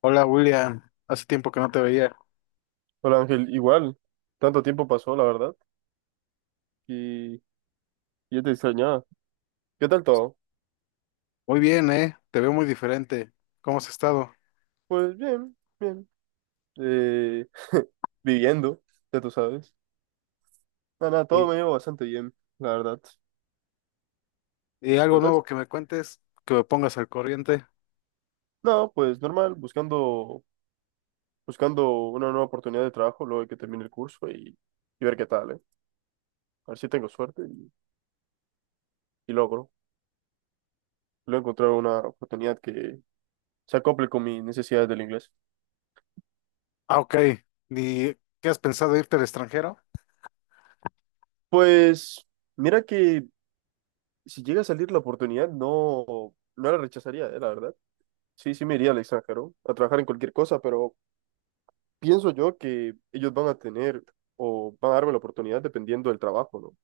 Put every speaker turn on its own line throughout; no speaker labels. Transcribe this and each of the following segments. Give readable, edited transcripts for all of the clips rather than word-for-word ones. Hola William, hace tiempo que no te veía.
Hola Ángel, igual, tanto tiempo pasó, la verdad, y yo te extrañaba. ¿Qué tal todo?
Muy bien, ¿eh? Te veo muy diferente. ¿Cómo has estado?
Pues bien, bien, eh, viviendo, ya tú sabes. Nada, nada, todo
Y,
me llevo bastante bien, la verdad,
y algo
¿verdad?
nuevo que me cuentes, que me pongas al corriente.
No, pues normal, buscando, buscando una nueva oportunidad de trabajo luego de que termine el curso y, ver qué tal, ¿eh? A ver si tengo suerte y logro, logro encontrar una oportunidad que se acople con mis necesidades del inglés.
Ah, ok. ¿Y qué has pensado irte al extranjero?
Pues, mira que si llega a salir la oportunidad, no, no la rechazaría, la verdad. Sí, sí me iría al extranjero a trabajar en cualquier cosa, pero pienso yo que ellos van a tener o van a darme la oportunidad dependiendo del trabajo, ¿no?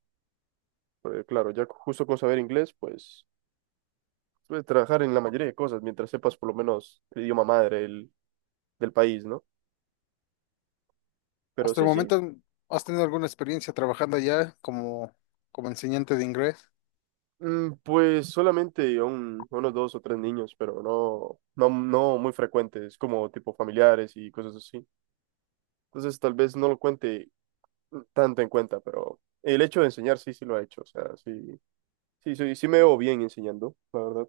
Porque, claro, ya justo con saber inglés, pues puedes trabajar en la mayoría de cosas mientras sepas por lo menos el idioma madre del país, ¿no? Pero
Hasta el
sí, sí.
momento, ¿has tenido alguna experiencia trabajando allá como enseñante de inglés?
Pues solamente unos dos o tres niños, pero no, no, no muy frecuentes, como tipo familiares y cosas así. Entonces tal vez no lo cuente tanto en cuenta, pero el hecho de enseñar sí, sí lo ha hecho, o sea, sí, sí, sí, sí me veo bien enseñando, la verdad.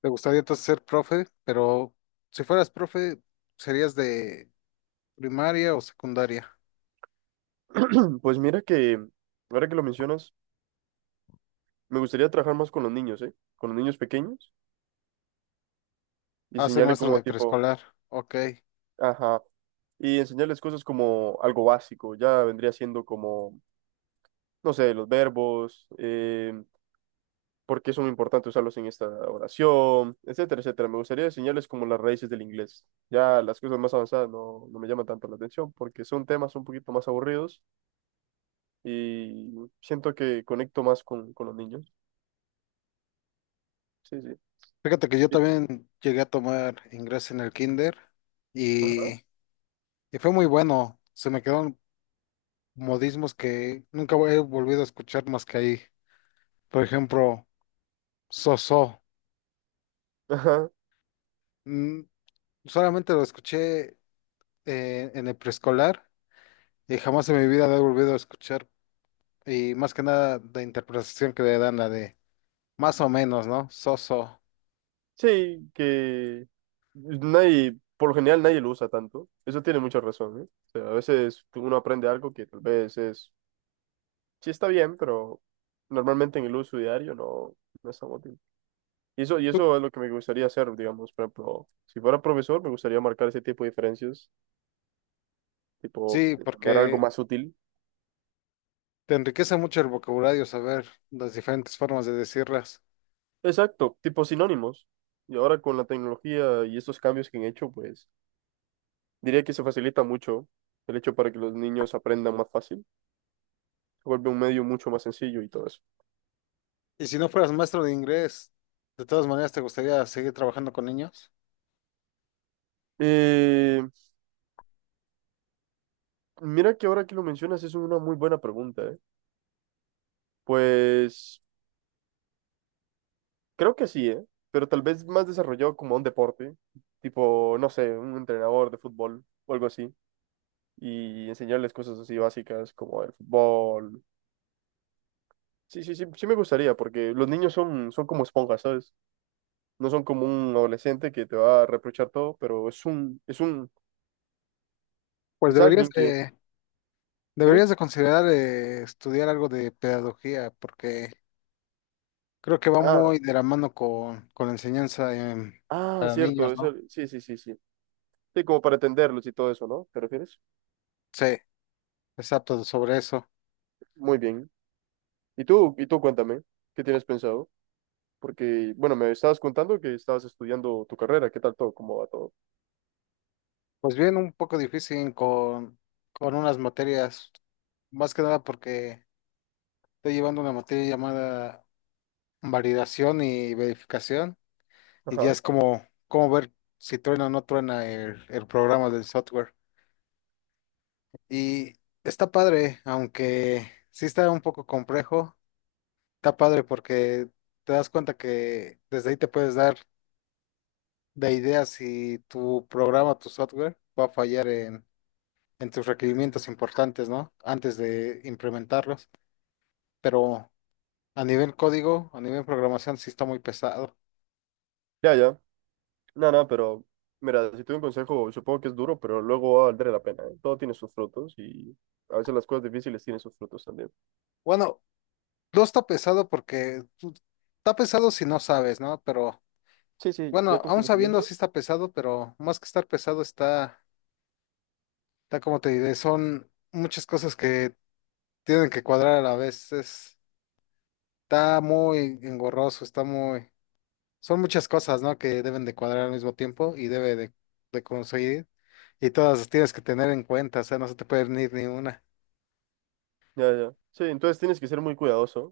¿Te gustaría entonces ser profe? Pero si fueras profe, ¿serías de primaria o secundaria?
Pues mira que, ahora que lo mencionas, me gustaría trabajar más con los niños, ¿eh? Con los niños pequeños y
Ah, soy
enseñarle
maestro
como
de
tipo,
preescolar. Ok.
ajá, y enseñarles cosas como algo básico, ya vendría siendo como, no sé, los verbos, porque es muy importante usarlos en esta oración, etcétera, etcétera. Me gustaría enseñarles como las raíces del inglés. Ya las cosas más avanzadas no, no me llaman tanto la atención porque son temas un poquito más aburridos y siento que conecto más con, los niños. Sí, sí.
Fíjate que yo
Y-
también llegué a tomar inglés en el kinder y,
Ajá.
y fue muy bueno. Se me quedaron modismos que nunca he volvido a escuchar más que ahí. Por ejemplo, soso.
Ajá.
Mm, solamente lo escuché en el preescolar y jamás en mi vida lo he volvido a escuchar. Y más que nada la interpretación que le dan la de más o menos, ¿no? Soso.
Sí, que nadie, por lo general nadie lo usa tanto. Eso tiene mucha razón, ¿eh? O sea, a veces uno aprende algo que tal vez es, sí está bien, pero normalmente en el uso diario no, no es tan útil. Y
Tú-
eso es lo que me gustaría hacer, digamos, por ejemplo, si fuera profesor, me gustaría marcar ese tipo de diferencias, tipo,
sí,
de poner algo
porque
más útil.
te enriquece mucho el vocabulario saber las diferentes formas de decirlas.
Exacto, tipo sinónimos. Y ahora con la tecnología y estos cambios que han hecho, pues diría que se facilita mucho el hecho para que los niños aprendan más fácil. Se vuelve un medio mucho más sencillo y todo eso.
Y si no fueras maestro de inglés, de todas maneras, ¿te gustaría seguir trabajando con niños?
Eh, mira que ahora que lo mencionas es una muy buena pregunta, ¿eh? Pues creo que sí, ¿eh? Pero tal vez más desarrollado como un deporte, tipo, no sé, un entrenador de fútbol o algo así. Y enseñarles cosas así básicas como el fútbol. Sí, sí, sí, sí me gustaría, porque los niños son, como esponjas, ¿sabes? No son como un adolescente que te va a reprochar todo, pero
Pues
es
deberías
alguien que...
de,
¿Dime?
deberías de considerar estudiar algo de pedagogía, porque creo que va
Ah,
muy de la mano con la enseñanza
ah,
para
cierto,
niños, ¿no?
sí, sí, sí, sí. Sí, como para entenderlos y todo eso, ¿no? ¿Te refieres?
Sí, exacto, sobre eso.
Muy bien. Y tú cuéntame, ¿qué tienes pensado? Porque, bueno, me estabas contando que estabas estudiando tu carrera, ¿qué tal todo? ¿Cómo va todo?
Pues bien, un poco difícil con unas materias, más que nada porque estoy llevando una materia llamada validación y verificación. Y ya
Ajá.
es como ver si truena o no truena el programa del software. Y está padre, aunque sí está un poco complejo, está padre porque te das cuenta que desde ahí te puedes dar de ideas si tu programa, tu software va a fallar en tus requerimientos importantes, ¿no? Antes de implementarlos. Pero a nivel código, a nivel programación, sí está muy pesado.
Ya, ya. No, no, pero mira, si te doy un consejo, supongo que es duro, pero luego va a valer la pena, ¿eh? Todo tiene sus frutos y a veces las cosas difíciles tienen sus frutos también.
Bueno, no está pesado porque tú- está pesado si no sabes, ¿no? Pero
Sí, sí,
bueno,
ya con
aún sabiendo
conocimiento.
si está pesado, pero más que estar pesado está, está como te diré, son muchas cosas que tienen que cuadrar a la vez. Es- está muy engorroso, está muy, son muchas cosas, ¿no? Que deben de cuadrar al mismo tiempo y debe de conseguir. Y todas las tienes que tener en cuenta, o sea, no se te puede ir ni una.
Ya, ya. Sí, entonces tienes que ser muy cuidadoso.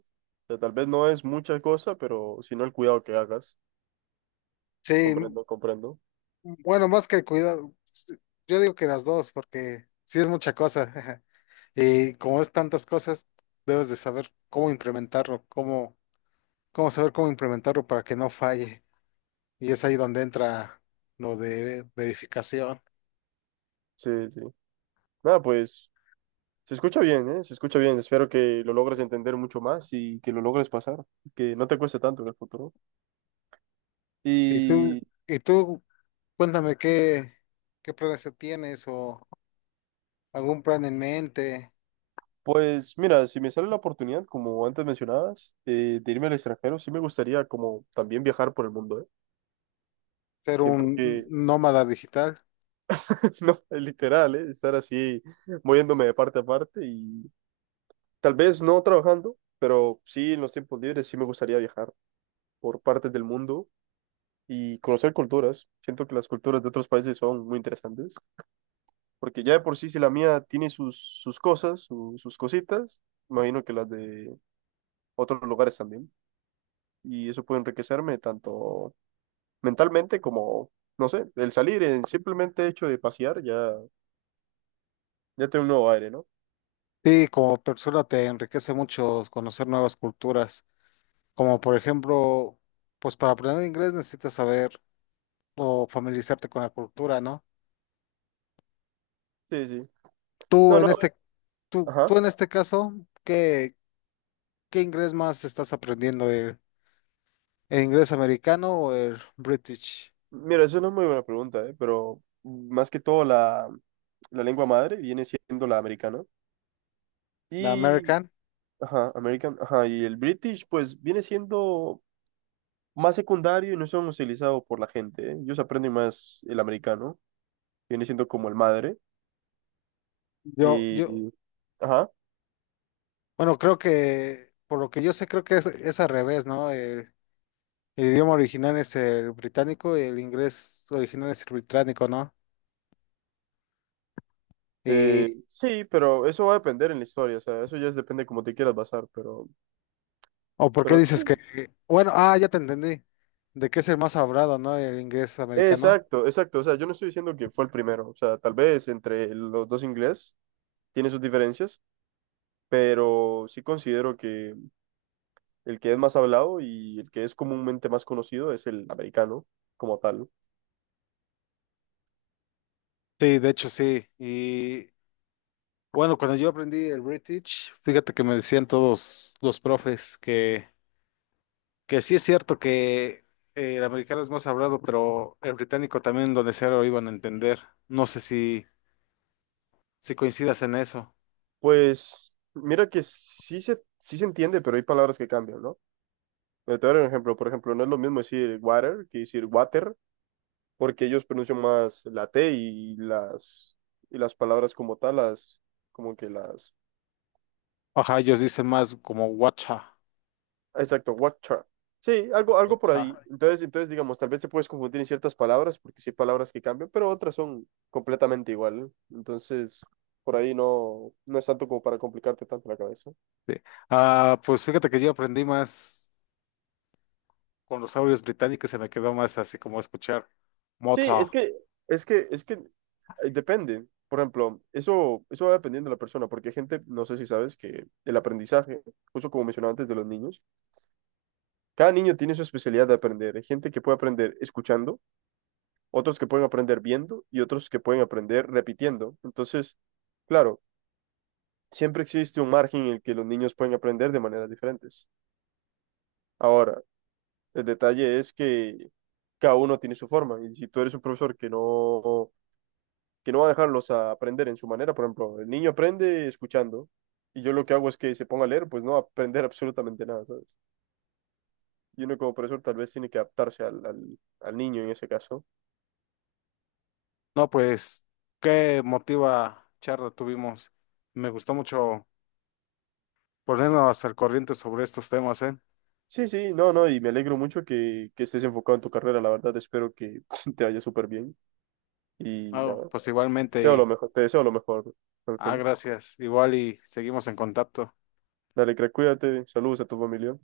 O sea, tal vez no es mucha cosa, pero sino el cuidado que hagas.
Sí, m-
Comprendo, comprendo.
bueno, más que cuidado, s- yo digo que las dos, porque sí es mucha cosa. Y como es tantas cosas, debes de saber cómo implementarlo, cómo saber cómo implementarlo para que no falle. Y es ahí donde entra lo de verificación.
Sí, sí. Nada, pues se escucha bien, ¿eh? Se escucha bien. Espero que lo logres entender mucho más y que lo logres pasar. Que no te cueste tanto en el futuro.
Y tú,
Y
y tú, cuéntame qué, qué planes tienes o algún plan en mente,
pues mira, si me sale la oportunidad, como antes mencionabas, de irme al extranjero, sí me gustaría como también viajar por el mundo, ¿eh?
ser un
Siento que,
nómada digital.
no, es literal, ¿eh? Estar así moviéndome de parte a parte y tal vez no trabajando, pero sí en los tiempos libres sí me gustaría viajar por partes del mundo y conocer culturas. Siento que las culturas de otros países son muy interesantes, porque ya de por sí si la mía tiene sus cosas, sus cositas, imagino que las de otros lugares también y eso puede enriquecerme tanto mentalmente como, no sé, el salir, el simplemente hecho de pasear, ya, ya tiene un nuevo aire, ¿no?
Sí, como persona te enriquece mucho conocer nuevas culturas, como por ejemplo, pues para aprender inglés necesitas saber o familiarizarte con la cultura, ¿no?
Sí, sí.
Tú
No,
en
no,
este,
ajá.
tú en este caso, ¿qué, qué inglés más estás aprendiendo? ¿El inglés americano o el British?
Mira, eso no es muy buena pregunta, ¿eh? Pero más que todo la, lengua madre viene siendo la americana.
¿La
Y,
American?
ajá, American, ajá, y el British, pues viene siendo más secundario y no son utilizados por la gente, ¿eh? Ellos aprenden más el americano, viene siendo como el madre.
Yo,
Y, ajá.
bueno, creo que, por lo que yo sé, creo que es al revés, ¿no? El idioma original es el británico y el inglés original es el británico, ¿no?
Eh,
Y,
sí, pero eso va a depender en la historia, o sea, eso ya depende cómo te quieras basar, pero
¿o por qué
Pero
dices
sí,
que, bueno, ah, ya te entendí, de que es el más hablado, ¿no? El inglés americano.
exacto, exacto. O sea, yo no estoy diciendo que fue el primero. O sea, tal vez entre los dos inglés tiene sus diferencias, pero sí considero que el que es más hablado y el que es comúnmente más conocido es el americano como tal.
Sí, de hecho sí. Y bueno, cuando yo aprendí el British, fíjate que me decían todos los profes que... Que sí es cierto que el americano es más hablado, pero el británico también donde sea lo iban a entender. No sé si coincidas en eso.
Pues mira que sí se entiende, pero hay palabras que cambian, ¿no? Mira, te voy a dar un ejemplo. Por ejemplo, no es lo mismo decir water que decir water, porque ellos pronuncian más la T y las, palabras como tal, como que las.
Ajá, ellos dicen más como guacha.
Exacto, Watcher. Sí, algo, algo por ahí.
Guacha.
Entonces, digamos, tal vez se puedes confundir en ciertas palabras, porque sí hay palabras que cambian, pero otras son completamente igual, ¿eh? Entonces, por ahí no, no es tanto como para complicarte tanto la cabeza.
Sí. Ah, pues fíjate que yo aprendí más con los audios británicos, se me quedó más así como escuchar
Sí, es
mota.
que, es que, es que eh, depende. Por ejemplo, eso va dependiendo de la persona, porque hay gente, no sé si sabes, que el aprendizaje, justo como mencionaba antes de los niños, cada niño tiene su especialidad de aprender. Hay gente que puede aprender escuchando, otros que pueden aprender viendo y otros que pueden aprender repitiendo. Entonces, claro, siempre existe un margen en el que los niños pueden aprender de maneras diferentes. Ahora, el detalle es que cada uno tiene su forma y si tú eres un profesor que no, va a dejarlos a aprender en su manera, por ejemplo, el niño aprende escuchando y yo lo que hago es que se ponga a leer, pues no va a aprender absolutamente nada, ¿sabes? Y uno como profesor tal vez tiene que adaptarse al niño en ese caso.
No, pues, qué motiva charla tuvimos. Me gustó mucho ponernos al corriente sobre estos temas, ¿eh?
Sí, sí, no, no, y me alegro mucho que estés enfocado en tu carrera, la verdad, espero que te vaya súper bien y
No,
nada,
pues
te deseo lo
igualmente. Y
mejor, te deseo lo mejor,
ah,
Ángel.
gracias. Igual y seguimos en contacto.
Dale, crack, cuídate, saludos a tu familia.